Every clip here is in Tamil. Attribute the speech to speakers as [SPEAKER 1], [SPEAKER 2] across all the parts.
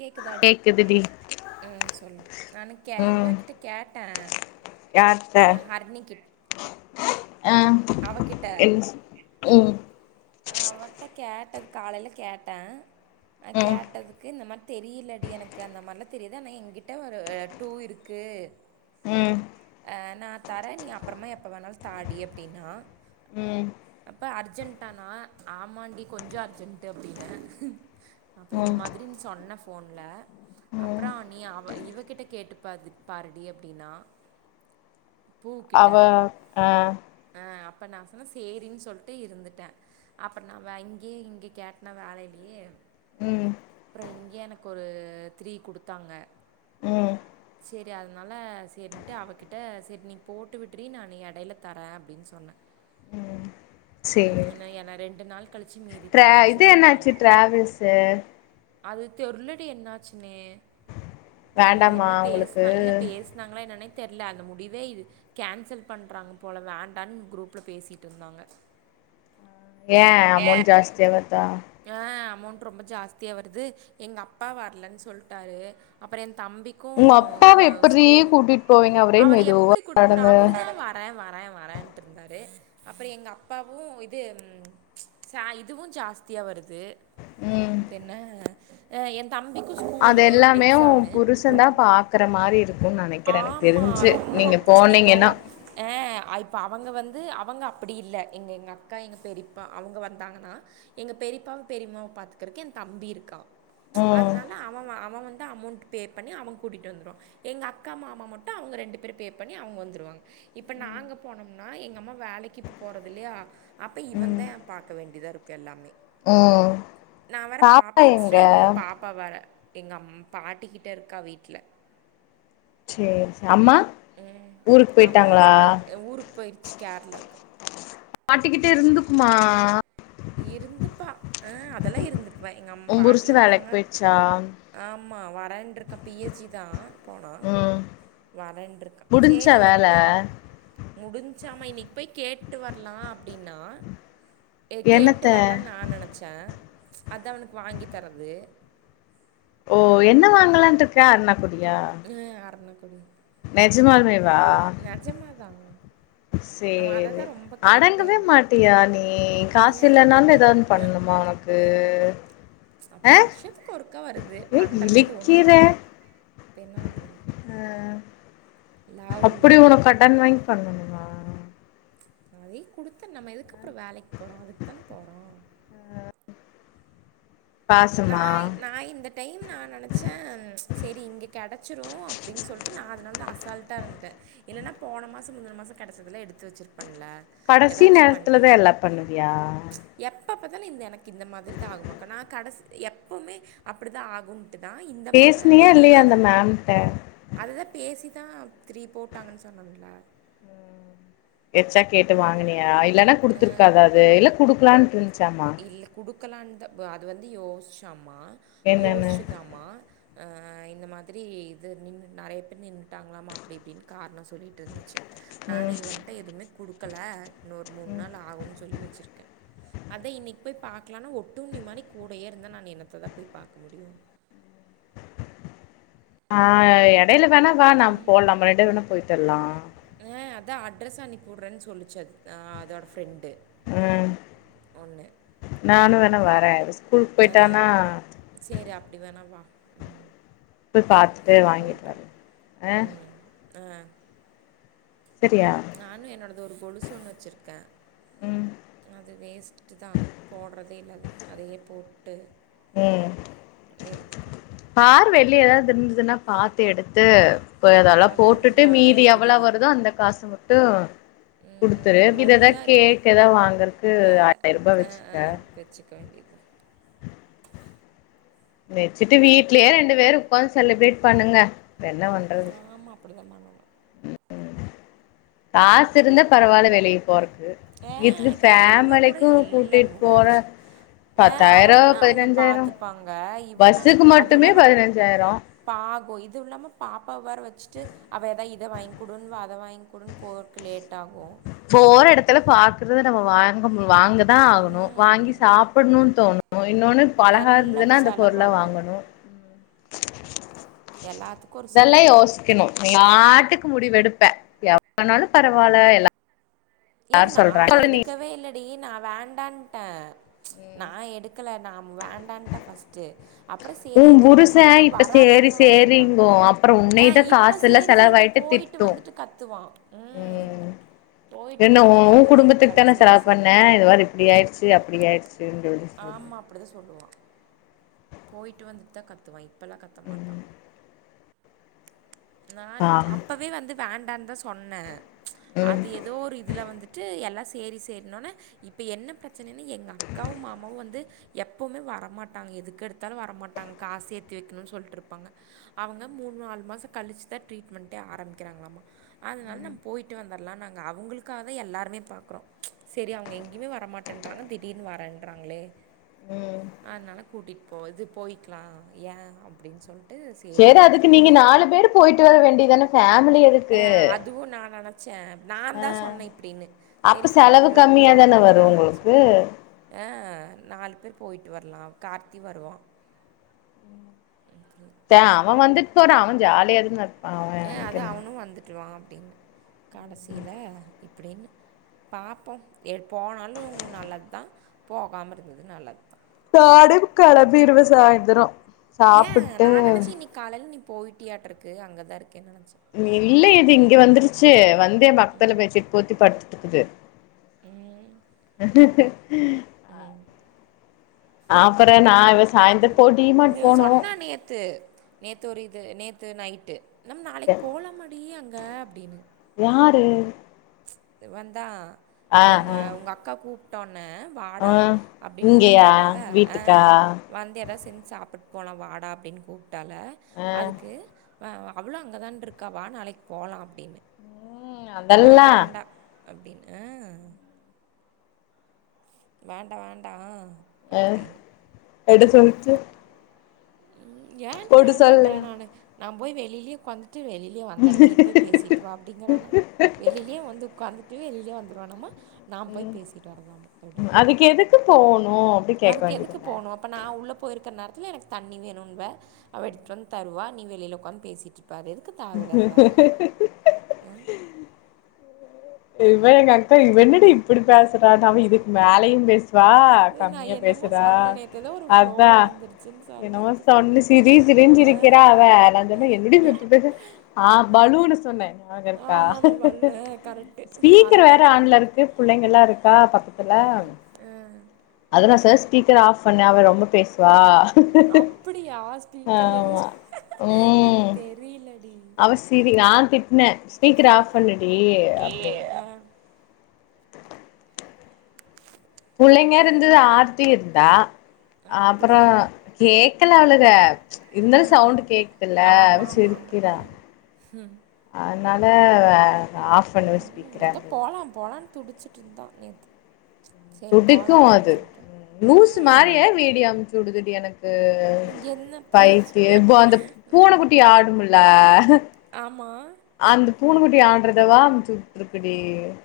[SPEAKER 1] கேக்குதா அடி
[SPEAKER 2] கேக்குதுடி
[SPEAKER 1] உம் சொல்லு நானும் கே
[SPEAKER 2] ம்
[SPEAKER 1] இவ கிட்ட கேட்டேன்
[SPEAKER 2] யார்ட்ட
[SPEAKER 1] அ ஹார்னிகி
[SPEAKER 2] ஆ என் ம்
[SPEAKER 1] ஆ அவன்ட்ட கேட்ட காலயில கேட்டேன் அ
[SPEAKER 2] ம்
[SPEAKER 1] கேட்டதுக்கு இந்த மாரி தெரியல டி எனக்கு அந்த மாரிலாம் தெரியாது ஆனால் என்கிட்ட ஒரு டூ இருக்கு
[SPEAKER 2] ம்
[SPEAKER 1] நான் தரேன் நீ அப்பறமா எப்போ வேணாலும் தாடி அப்டின்னா
[SPEAKER 2] ம்
[SPEAKER 1] அப்ப அர்ஜென்ட் கானா ஆமாண்டி கொஞ்சோம் அர்ஜென்ட் அப்டின்னு அப்போ இந்த
[SPEAKER 2] ம்
[SPEAKER 1] மாரின்னு சொன்னேன் ஃபோன்ல
[SPEAKER 2] ம்
[SPEAKER 1] அப்பறோம் நீ அவ இவகிட்ட கேட்டு பா பாருடி அப்டின்னா
[SPEAKER 2] அவ
[SPEAKER 1] பூக்கிட்ட
[SPEAKER 2] ஆ
[SPEAKER 1] ஆ அப்போ நான் சும்மா சேரின்னு சொல்லிட்டு இருந்துட்டேன் அப்றோம் நான இங்கயே இங்க கேட்டனா வேலயிலயே
[SPEAKER 2] ம்
[SPEAKER 1] இங்கயே எனக்கு ஒரு த்ரீ கொடுத்தாங்க
[SPEAKER 2] ம்
[SPEAKER 1] செரி அதனால செரின்ட்டு அவகிட்ட செரி நீ போட்டு விட்டுரி நான எடையில தாரேன் அப்டின்னு சொன்னேன்
[SPEAKER 2] செரி
[SPEAKER 1] இன்ன என்ன ரெண்டு நாள் கழிச்சு மீதித்தாரேன்னு
[SPEAKER 2] இது
[SPEAKER 1] சொல்லிருக்காங்க
[SPEAKER 2] என்னாச்சு டிராவல்ஸு
[SPEAKER 1] அது தெருளடி என்னாச்சுன்னே உ
[SPEAKER 2] வேண்டாமா
[SPEAKER 1] என்ன
[SPEAKER 2] உங்களுக்கு
[SPEAKER 1] பேசனா இல்ல பேசனாங்களா என்னன்னே தெரியல அந்த முடிவே கேன்சல் பண்றாங்க போல வேண்டான்னு குரூப்ல பேசிட்டு இருந்தாங்க
[SPEAKER 2] ஏ அமௌன்ட் ஜாஸ்தியா வருதா
[SPEAKER 1] ஆ அமௌண்ட் ரொம்ப ஜாஸ்தியா வருது எங்க அப்பா வரலன்னு சொல்லிட்டாரு அப்பறோம் தம்பிக்கும்
[SPEAKER 2] உங்க அப்பாவ எப்புட்றீ
[SPEAKER 1] ஸ்கூலு
[SPEAKER 2] கூட்டிட்டு போவீங்க அவரே
[SPEAKER 1] அவரு
[SPEAKER 2] மெதுவா
[SPEAKER 1] எப்டி கூட்டி போறது
[SPEAKER 2] நடந்து
[SPEAKER 1] அவர் தானே வரேன் வரேன் வரேன்ட்டு இருந்தாரு அப்பற எங்க அப்பாவு இப் து ம் ச இதுவு ஜாஸ்தியா வருது
[SPEAKER 2] ம்
[SPEAKER 1] தென்ன ஆ என் தம்பிக்கு
[SPEAKER 2] அது
[SPEAKER 1] ஸ்கூலு
[SPEAKER 2] எல்லாமே ஓ
[SPEAKER 1] எக்ஸாமு
[SPEAKER 2] புருஷந்தா பாக்குற மாரி இருக்
[SPEAKER 1] ஆமா ரொம்ப இப்போ
[SPEAKER 2] போனீங்கன்னா
[SPEAKER 1] அ இப்ப அவங்க வந் து அவங்க அப்டி இல்ல எங்கெங்க அக்கா எங்க பெரிப்பா அவுங்க வந்தாங்கனா எங்க பெரிப்பாவ பெரிம்மாவ பாத்துக்கறக்கு என் தம்பி இருக்கா
[SPEAKER 2] ம்
[SPEAKER 1] அதுனால அவவா அவ வந்து அமௌண்ட் பே பண்ணி அவ கூட்டிட் வந்துருவா எங்க அ க்கா மாமா மட்டு அவுங்க ரெண்டு பேரும் பே பண்ணி அவுங்க வந்துருவாங்க இப்ப நாங்க போனம்னா எங்க அம்மா வேலைக்கு இப்ப போறதில்லயா அப்ப
[SPEAKER 2] ம்
[SPEAKER 1] இவன்தே பாக்க வேண்டியதாருக்கு எல்லாமே
[SPEAKER 2] ம்
[SPEAKER 1] நா வர பா
[SPEAKER 2] பாப்பா
[SPEAKER 1] எக்ஸ்ட்ரா
[SPEAKER 2] எங்க
[SPEAKER 1] எங்களுக்கு பாப்பா வேர எங்க அம் பாட்டிக்கிட்ட இருக்கா வீட்ல
[SPEAKER 2] சேரி சே அம்மா
[SPEAKER 1] உம்
[SPEAKER 2] ஊருக்கு
[SPEAKER 1] அம்மாவ
[SPEAKER 2] போயிட்டாங்களா
[SPEAKER 1] ஊருக்கு போயிருச்சு கேரளாக்கு
[SPEAKER 2] பாட்டிக்கிட்ட இருந்துக்குமா
[SPEAKER 1] இருந்துப்பா ஆ அதெல்லா இருந்துரு வ எங்கம்
[SPEAKER 2] உ புருசு
[SPEAKER 1] பாட்டியு
[SPEAKER 2] வேலைக்கு
[SPEAKER 1] இருக்காங்க
[SPEAKER 2] போயிடுச்சா
[SPEAKER 1] ஆமா வரேன்ருக்க பி ஏ ஜி தா போனா
[SPEAKER 2] ம்
[SPEAKER 1] வரேன்ருக்கா சேரி
[SPEAKER 2] முடிஞ்சா
[SPEAKER 1] இன்னைக்
[SPEAKER 2] வேல
[SPEAKER 1] போய் முடுஞ்ச்சாம இன்னைக் போய் கேட்டு வர்லா அப்டின்னா கேட்டு
[SPEAKER 2] என்னத்த
[SPEAKER 1] வரலான் நா நெனச்சே அது அவனுக்கு வாங்கி தரது
[SPEAKER 2] ஓ என்ன வாங்கலான்ட்ருக்க அருனா
[SPEAKER 1] ஆ அருணாக்க கொடி
[SPEAKER 2] நெஜமாலுமே
[SPEAKER 1] நஜமாதா
[SPEAKER 2] சேரி அடங்கவே
[SPEAKER 1] இருந்தான்
[SPEAKER 2] மாட்டியா நீ காசு இல்லன்னாலு எதா ஒண்ணு பண்ணுமா ஒனக்கு அ
[SPEAKER 1] அப்புறம் வருஷத்துக்கு ஒருக்கா வருது
[SPEAKER 2] ஏ
[SPEAKER 1] பண்றதே அது ஒன்னு
[SPEAKER 2] இழிக்கிற
[SPEAKER 1] தான் இப்ப என்ன பண்றது
[SPEAKER 2] ஆ
[SPEAKER 1] லவ்
[SPEAKER 2] அப்புடி உனக் கடன் வாங்கி பண்ணனுமா
[SPEAKER 1] அதே குடுத்த நம்ம எதுக்கப்றொ வேலைக் போறோ அதுக்குத்தானே போறோ நா
[SPEAKER 2] பாசமா
[SPEAKER 1] நா இந்த டைம் நா நெனச்சே சேரி இங்க கெடச்சிரு அப்புடின் சொல்ட்டு நா அதனால்தா அசால்ட்டா இருந்துட்டே இல்லனா போனமாசம் முந்துன மாசம் கெடச்சதுல்ல எடுத்து வச்சிரு
[SPEAKER 2] கடசி நேரத்துலதா எல்லா பண்ணுவியா
[SPEAKER 1] அப்பப்பதான இந்த எனக்கு இந்த மாதிரி தா ஆகுமாக்க நா கடசி எப்பவுமே அப்படி தான் ஆகும் தான் இந்த மாசம் நான்
[SPEAKER 2] பேசுனியா இல்லையா
[SPEAKER 1] தெளிவா
[SPEAKER 2] அந்த
[SPEAKER 1] இருந்தேன்
[SPEAKER 2] மேம்ட்ட
[SPEAKER 1] அதுதான் பேசிதான் திரி போட்டாங்கன்னு சொன்னம்ல
[SPEAKER 2] எச்சா கேட்டு வாங்கினியா இல்ன்னா குடுத்துருக்காத அது இல்ல குடுக்கலாண்டு
[SPEAKER 1] இல்ல குடு உக்கலாந்த பா அது வந்து யோசாம் மா
[SPEAKER 2] என்னன்னு
[SPEAKER 1] யோசிச்சுதாம இந்த மாதிரி இது நின்று நிறைய பேர் நின்றுட்டாங்களாமா அப்படி இப்படின்னு காரணம் சொ சொல்லிட்டு இருந்துச்சு
[SPEAKER 2] ம்
[SPEAKER 1] நான் இவன்ட்ட எதுவுமே கொடுக்கல இன்னொரு மூணு
[SPEAKER 2] ம்
[SPEAKER 1] நாள் ஆகும்ன்னு சொல்லி வச்சிருக்கேன் அத இன்னைக்கு போய் பாக்கலானா ஒட்டுண்ணி மாதிரி கூடயே இருந்தா நான் என்னத்த தான் போய் பார்க்க முடியும்
[SPEAKER 2] ஆஹ் எடையில வேணா வா நான் போலாம் நம்மரெண்டு வேணா போயிட்டுரலாம்
[SPEAKER 1] சா அனுப்பி விடுறேன் சொல்லிச்சது அதோட ஃபிரெண்ட்
[SPEAKER 2] உம் நானும் வேண வரேன் ஸ்கூலுக்கு
[SPEAKER 1] ஆ
[SPEAKER 2] போயிட்டானா
[SPEAKER 1] சேரி அப்டி வேணா வா
[SPEAKER 2] போய் பாத்து வாங்கிட்டு வரலாம் ஆ
[SPEAKER 1] ஆஹ்
[SPEAKER 2] சரியா
[SPEAKER 1] நானும் என்னோடது ஒரு கொலுச ஒன்ன வச்சிருக்கேன்
[SPEAKER 2] ம்
[SPEAKER 1] அது வேஸ்ட் தான் போடுறதே இல்லது அதையே போட்டு
[SPEAKER 2] ம்
[SPEAKER 1] ட்டு எடுத்துப்போம்
[SPEAKER 2] வெள்ளி ஏதாது இருந்துதுன்னா பாத்து எடுத்து அதெல்லாம்
[SPEAKER 1] அது ஒன்று
[SPEAKER 2] போட்டுட்டு
[SPEAKER 1] தான்
[SPEAKER 2] மீதி எவ்வளவு
[SPEAKER 1] இருக்குதுடி
[SPEAKER 2] வருதோ அந்த காசு ட்டு
[SPEAKER 1] ம்,
[SPEAKER 2] குடுத்துரு
[SPEAKER 1] அது
[SPEAKER 2] இத
[SPEAKER 1] ஒன்று
[SPEAKER 2] எதா
[SPEAKER 1] தான் இருக்குது
[SPEAKER 2] கேக் ஏதாவது வாங்கதுக்கு
[SPEAKER 1] வேறு
[SPEAKER 2] ஆயிரம் ரூபா வச்சுக்க
[SPEAKER 1] வச்சுக்க வேண்டியது தான்
[SPEAKER 2] வச்சுட்டு வீட்லயே ரெண்டு பேர் உக்காந்து செலிப்ரேட் பண்ணுங்க இப்ப என்ன
[SPEAKER 1] ஆ
[SPEAKER 2] பண்றது
[SPEAKER 1] ஆமா அப்படிதான் பண்ணணும்
[SPEAKER 2] காசு இருந்த பரவால வெளிய போறது
[SPEAKER 1] ஏக்கா ஒரு ரூபா கூட இல்ல
[SPEAKER 2] கூட்டிட்டு போற
[SPEAKER 1] முடிஞ்சு ஆஹ்
[SPEAKER 2] பத்தாயிரோ
[SPEAKER 1] அவுங்கன்னா அவுங்க
[SPEAKER 2] பதினஞ்சாயிரோ
[SPEAKER 1] பாத்துப்பாங்க இவனா
[SPEAKER 2] பஸ்ஸுக்கு
[SPEAKER 1] அதுவும்
[SPEAKER 2] மட்டுமே
[SPEAKER 1] இல்லாம
[SPEAKER 2] பதினஞ்சாயிரோ
[SPEAKER 1] பாகும் இது இல்லாம பாப்பாவ வேற வச்சுட்டு அவ ஏதாவது இதை வாங்கிக்குடுவா அத வாங்க கூட போகதுக்கு லேட் ஆகும்
[SPEAKER 2] போற எடத்துல பாக்குறது நம்ம வாங்க வாங்குறது தான் ஆகணும் வாங்கி
[SPEAKER 1] ம்
[SPEAKER 2] சாப்பிடணும்னு தோணும் போய் இன்னொன்னு பழகா
[SPEAKER 1] எல்லாம்
[SPEAKER 2] இருந்ததுன்னா அந்த பொருள
[SPEAKER 1] செலவாகும்
[SPEAKER 2] வாங்கணும்
[SPEAKER 1] எல்லாத்துக்கு ஒரு
[SPEAKER 2] இதெல்லாம்
[SPEAKER 1] செலவு
[SPEAKER 2] யோசிக்கணும் நாட்டுக்கு முடிவு எடுப்பேன் எவ்வனாலும் பரவாயில்ல எல்லா
[SPEAKER 1] ஏன் நா எடுக்கவே இல்லடி நான் வேண் வேண்டான்டே நான் எடுக்கல நான் வேண்டான்டே ஃபஸ்ட்டு அப்பறம் சேரி
[SPEAKER 2] உன்
[SPEAKER 1] இவங்கதான்
[SPEAKER 2] புருச
[SPEAKER 1] சொன்னாங்க
[SPEAKER 2] இப்ப சேரி
[SPEAKER 1] வராதவங்க வந்திருக்காங்க
[SPEAKER 2] சேரிங்கு அப்புற
[SPEAKER 1] ஆ
[SPEAKER 2] உன்னைதா
[SPEAKER 1] இப்ப
[SPEAKER 2] காசு எல்லா
[SPEAKER 1] சேரி சேரி
[SPEAKER 2] செலவாயிட்டு
[SPEAKER 1] போயிட்டு
[SPEAKER 2] திட்டு
[SPEAKER 1] வந்துட்டு கத்துவான் உம்
[SPEAKER 2] ம்
[SPEAKER 1] போய்ட்
[SPEAKER 2] என்ன உன் குடும்பத்துக்கு தான செலவு பண்ணேன் இத வாரு இப்படி ஆயிச்சு அப்படி ஆயிச்சு
[SPEAKER 1] ஆமா அப்டிதா சொல்லுவா
[SPEAKER 2] [unintelligible]
[SPEAKER 1] போயிட்டு வந்துட்டு தான் கத்து வாய்ங் இப்பல்லாம் கத்த
[SPEAKER 2] ம்
[SPEAKER 1] மாட்டான் நானு
[SPEAKER 2] ஆ
[SPEAKER 1] அப்பவே வந்து வேன் வேண்டாம் தான் சொன்னே
[SPEAKER 2] ம்
[SPEAKER 1] அது ஏதோ ஒரு இதுல வந்துட்டு எல்லா சேரி சேரினொனா இப்ப என்ன பிரச்ச ச்சனன்னு எங்க அக்காவும் மாமாவும் வந்து எப்பவுமே வரமாட்டாங்க எதுக்கு எடுத்தாலும் வரமாட்டாங்க காசு ஏத்தி வைக்கணும் சொல்லிட்டு இருப்பாங்க அவங்க மூணு நாலு மாசம் கழிச்சுதான் ட்ரீட்மெண்டே ஆரம்பிக்கிறாங்களாமா அதனால நம்ப போயிட்டு வந்துடலாம் நாங்க அவங்களுக்காக தான் எல்லாருமே பாக்குறோம் சேரி அவங்க எங்கயுமே வரமாட்டேன்றாங்க திடீர்னு வரேன்றாங்களே
[SPEAKER 2] ம்
[SPEAKER 1] அதனால கூட்டிட்டு இப்போ இது போயிக்கலாம் ஏன் அப்படின்னு சொல்
[SPEAKER 2] சேரி அதுக்கு நீங்க நாலு பேரு போய்ட்டு வர வேண்டிதான பேம்
[SPEAKER 1] அஹ் அதுவும் நான் நினைச்சேன் நான்
[SPEAKER 2] ஆ
[SPEAKER 1] தான் சொன்னேன் இப்டின்னு சரி
[SPEAKER 2] அப்ப செலவு
[SPEAKER 1] ஃபேமிலியோட
[SPEAKER 2] கம்மியா
[SPEAKER 1] போலாம்
[SPEAKER 2] தான
[SPEAKER 1] ரொம்ப
[SPEAKER 2] வரு
[SPEAKER 1] நல்லாச்சு
[SPEAKER 2] உங்களுக்கு
[SPEAKER 1] ஆஹ் நாலு பேர் போயிட்டு வரலாம் கார்த்தி வருவான்
[SPEAKER 2] த அவன் வந்துட் போற அவன் ஜாலியாதுன்னு
[SPEAKER 1] ஏ அத அவனும் வந்துட்டுவான் அப்படின்னு கடைசியில இப்படின்னு பார்ப்போம் எ போனாலும் நல்லது தான் போகாமல் இருந்தது நல்லது தான்
[SPEAKER 2] நானே கிளம்பிருவேன் சாய்ந்திரம்
[SPEAKER 1] ஏன் நான் நினைச்சே இனைக் காலையல நி போயிட்டியாட்டிருக்கு அங்க தான் இருக்
[SPEAKER 2] இல்ல இது இங்க வந்துருச் ச்சு வந் [unintelligible] க்குது
[SPEAKER 1] உம்
[SPEAKER 2] ஆப்பற நான்
[SPEAKER 1] உம் இ சொன்னா நேத்து நேத்து ஒரு இது நேத்து த்து நைட்டு நம்ம நாளைக்கு போலமாடி அங்க அ அப்படின்னு
[SPEAKER 2] யாரு
[SPEAKER 1] இவந்தா
[SPEAKER 2] ஆ
[SPEAKER 1] கே உங்க
[SPEAKER 2] ஆ
[SPEAKER 1] உங்க அக்கா கூ
[SPEAKER 2] ஆ
[SPEAKER 1] வாடா அப்படின்னு
[SPEAKER 2] இங்கயா
[SPEAKER 1] கூப்ட்டால
[SPEAKER 2] வீட்டுக்கா
[SPEAKER 1] வந்து ஏதாது செஞ்சு சாப்பிட்டு போலாம் வாடா அப்படின்னு கூப் டால
[SPEAKER 2] ஆ
[SPEAKER 1] அதுக்கு அவ்வளோ அங்கதான் இருக்காவா நாளைக்கு போலா அப்படின்னு
[SPEAKER 2] உம் அதெல்லாம்
[SPEAKER 1] அப்டின்னு வேண்டாம் வேண்டாம்
[SPEAKER 2] அஹ் எட சொல்லிச்சு
[SPEAKER 1] உம் ஏன்டி
[SPEAKER 2] போட்டு சொல்லையா
[SPEAKER 1] வேண்டங்கறேன் நானு நான் போய் வெளியிலே உட்கார்ந்து ட்டு வெளியிலயே வந்தர நீ போய் பேசிட்டு வா அப்படிங்கறான வெளியிலயே வந்து உட்கார்ந்து வெளியே வந்துடுவானாமா நான் போய் பேசிட்டு வரலாம் எப்படி
[SPEAKER 2] போனும்
[SPEAKER 1] அதுக்கு எதுக்கு போணும் அப்ப நான் உள்ள போயிருக்க நேர இல்ல எனக்கு தண்ணி வேணும்னுவ அவ எடுத்துட்டு வந்து தருவா நீ வெளியில உட்காந்து பேசிட்டு இருக்க இப்ப அது தேவைல்லாத வேலை உஹம்
[SPEAKER 2] இவ எங்க அக்கா இவ என்னடி இப்படி பேசுறா இதுக்கு மேலையும் பேசுவா
[SPEAKER 1] இது நான்
[SPEAKER 2] கம்மியா
[SPEAKER 1] என்னமோ
[SPEAKER 2] பேசுறா
[SPEAKER 1] சொன்னேன் நேற்று ஏதோ ஒரு
[SPEAKER 2] அதான்
[SPEAKER 1] ஃப்ளோவில் வந்துடுச்சுன்னு
[SPEAKER 2] என்னமோ
[SPEAKER 1] சொன்னதுக்கு சொல்லி
[SPEAKER 2] சொன்னு சிரி சிரினு
[SPEAKER 1] ஆ
[SPEAKER 2] சிருக்கிறா அவ நான் சொன்னேன் என்னடி சிரிச்சிட்டு இருக்க ஆஹ் பலூன்னு சொன்னேன் நியாபகம்இருக்கா
[SPEAKER 1] ஆமாம் ஆமாம் வல்ல கரெக்டு அதை
[SPEAKER 2] ஸ்பீக்கர் வேற
[SPEAKER 1] கிடச்சா
[SPEAKER 2] ஆண்ல
[SPEAKER 1] கிடையாது
[SPEAKER 2] இருக்கு பிள்ளைங்களலாம் இருக்கா [unintelligible] ஸ்பீக்கர் ஆஃப் பண்ண அவர் ரொம்ப பேசுவா
[SPEAKER 1] அப்படிய யா ஸ்பீக்கர்ல இருந்து
[SPEAKER 2] ஆமா
[SPEAKER 1] எனக்கு
[SPEAKER 2] ம்
[SPEAKER 1] தெரியிலடி
[SPEAKER 2] அவ சிரி நான் திட்ன ஸ்பீக்கர் ஆஃப் பண்ணுனு. ஏய் அப்டினு. [inaudible]
[SPEAKER 1] ஆ
[SPEAKER 2] புள்ளைங்க இருந்து
[SPEAKER 1] தெரியும்
[SPEAKER 2] ஆர்த்தி இருந். தா. அப்புறோ
[SPEAKER 1] அப்படியா
[SPEAKER 2] கேக். [unintelligible] ம்ச் இருந்தாலும் சவுண்ட் கேக்குதுல அவ
[SPEAKER 1] ஆமாம் ஆமாம்
[SPEAKER 2] சிரிக்குறா.
[SPEAKER 1] ஆமாம்
[SPEAKER 2] அதனால. ஆஃப் பண்ணு
[SPEAKER 1] ம்
[SPEAKER 2] ஸ்பீக்கர
[SPEAKER 1] அதான்
[SPEAKER 2] அப்டின்னு.
[SPEAKER 1] போகலாம் போகலான்னு துடிச்சிட்டு இருந்தா நேத்து.
[SPEAKER 2] துடிக்கும் அது லூசு மாதிரியே
[SPEAKER 1] ம்
[SPEAKER 2] வீடியோ அமைச்சு உடுதுடி எனக்கு.
[SPEAKER 1] என்ன பேச
[SPEAKER 2] பைத்தியோ இப்ப அந்த பூனக்குட்டி ஆடும்ல.
[SPEAKER 1] ஆமாம்
[SPEAKER 2] அந்த பூனக்குட்டி ஆடுறததா அமுச்சு உட்டுட்டு இருக்கு டி.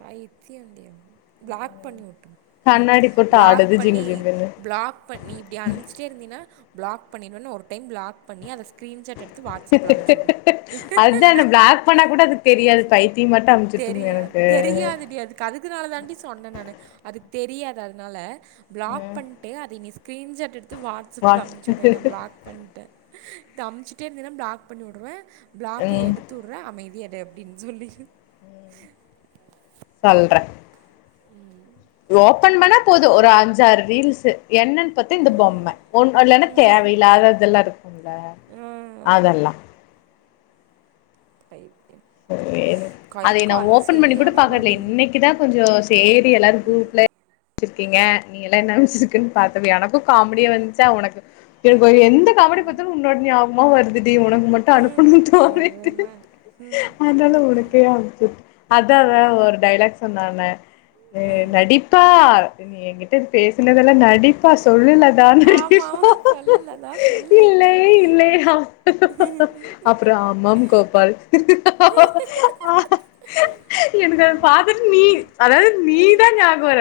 [SPEAKER 1] பைத்தியன்டி அவ பிளாக் பண்ணி உட்று உஹம்.
[SPEAKER 2] கண்ணாடி போட்டு
[SPEAKER 1] பிளாக்
[SPEAKER 2] ஆடுது ஜிங்கு
[SPEAKER 1] பண்ணி
[SPEAKER 2] ஜிங்குன்னு
[SPEAKER 1] பிளாக் பண்ணி இப்டி அனுச்சுட்டே இருந்தீன்னா. பிளாக் பண்ணிருவனு ஒரு டைம் பிளாக் பண்ணி அத ஸ்கிரீன்சாட் எடுத்து. வாட்ஸ்அப்பில் அனுப்பிச்சி விடு
[SPEAKER 2] ஹஹேஹேஹ அதுதான் என்ன பிளாக் பண்ணக் கூட அதுக்கு தெரியாது
[SPEAKER 1] டென்ஷன்
[SPEAKER 2] பைத்தியமாட்ட அமுச்சுட்டுருந்தது
[SPEAKER 1] தெரியாது
[SPEAKER 2] எனக்கு.
[SPEAKER 1] தெரியாதுடி அதுக்கு அதுக்குனாலதான்டி சொன்ன நானு அதுக்கு. தெரியாது அதனால. பிளாக்
[SPEAKER 2] ம்
[SPEAKER 1] பண்ட்டு அதை நீ சொல். ஸ்கிரீன்சாட் எடுத்து வாட்ஸ் ஆப்ல அம்சிவுடு என்ன பிளாக் பண்ட்ட. இத அம்ச்சுட்டே இருந்தீன்னா பிளாக் பண்ணிடுவ. பிளாக்க
[SPEAKER 2] ம்
[SPEAKER 1] எடுத்துற்ற அமைதியாரு. டு அப்டின்னு சொல்லி.
[SPEAKER 2] சொல்ற.
[SPEAKER 1] உம்.
[SPEAKER 2] ஓப்பன் பண்ணா போது ஒரு அஞ்சாறு ரீல்ஸ்சு. என்னன்னு பாத்தா இந்த பொம்ம ஒன்னு இல்லைன்னா தேவ இல்லாதது இதெல்லாம் இருக்கும்ல
[SPEAKER 1] ஆ
[SPEAKER 2] அதெல்லா.
[SPEAKER 1] பைத்.
[SPEAKER 2] சேரி அதை நான் ஓபன் பண்ணி கூட
[SPEAKER 1] சரியான
[SPEAKER 2] பாக்குறதில்ல
[SPEAKER 1] வலி.
[SPEAKER 2] இன்னைக்குதான் கொஞ்சோ. சேரி. எல்லாரும் கூட்ல. வச்சிருக்கீங்க நீங்கெல்லா என்ன வச்சிருக்குன்னு பார்த்தது எனக்கும் காமெடியா வந்துச்சா உனக்குக்கு வேற எந். எந்த காமெடி பாதாலு உன்னோட நியாப. உமா வருது உனக்கு மட்டும்
[SPEAKER 1] ம்
[SPEAKER 2] அனுப்பணும் தோனிட்டு
[SPEAKER 1] எருமை. ம்
[SPEAKER 2] அதனால உனக்கே அனுச்சுடு அதான் ஒரு டைலாக் சொன்னான நடிப்பா நீ என்கிட்ட பேசுனதெல்லாம் நடிப்பா சோல்லுலதா நடிப்பா
[SPEAKER 1] ஆமாம் சொல்லல அதான்
[SPEAKER 2] [unintelligible]
[SPEAKER 1] சொல்லு.
[SPEAKER 2] இல்லை இல்லை அப்புறம் அம்மாம் கோபால் [unintelligible] எனக்கு அதை பாத்துட்டு நீ அதாவது நீதான் ஞாபகம்வர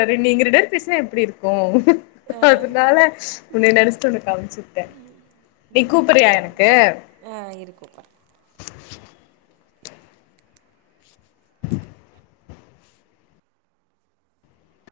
[SPEAKER 2] [unintelligible] பேசுனா எப்படி இருக்கும் அதுனால உன்னை நினைச்சிட்டு உனக்கு அம்முச்சுட்டேன் நீ கூப்பறியா
[SPEAKER 1] நியூஸா
[SPEAKER 2] எனக்கு
[SPEAKER 1] ஆ இரு கூப்புட்றேன்.
[SPEAKER 2] [inaudible]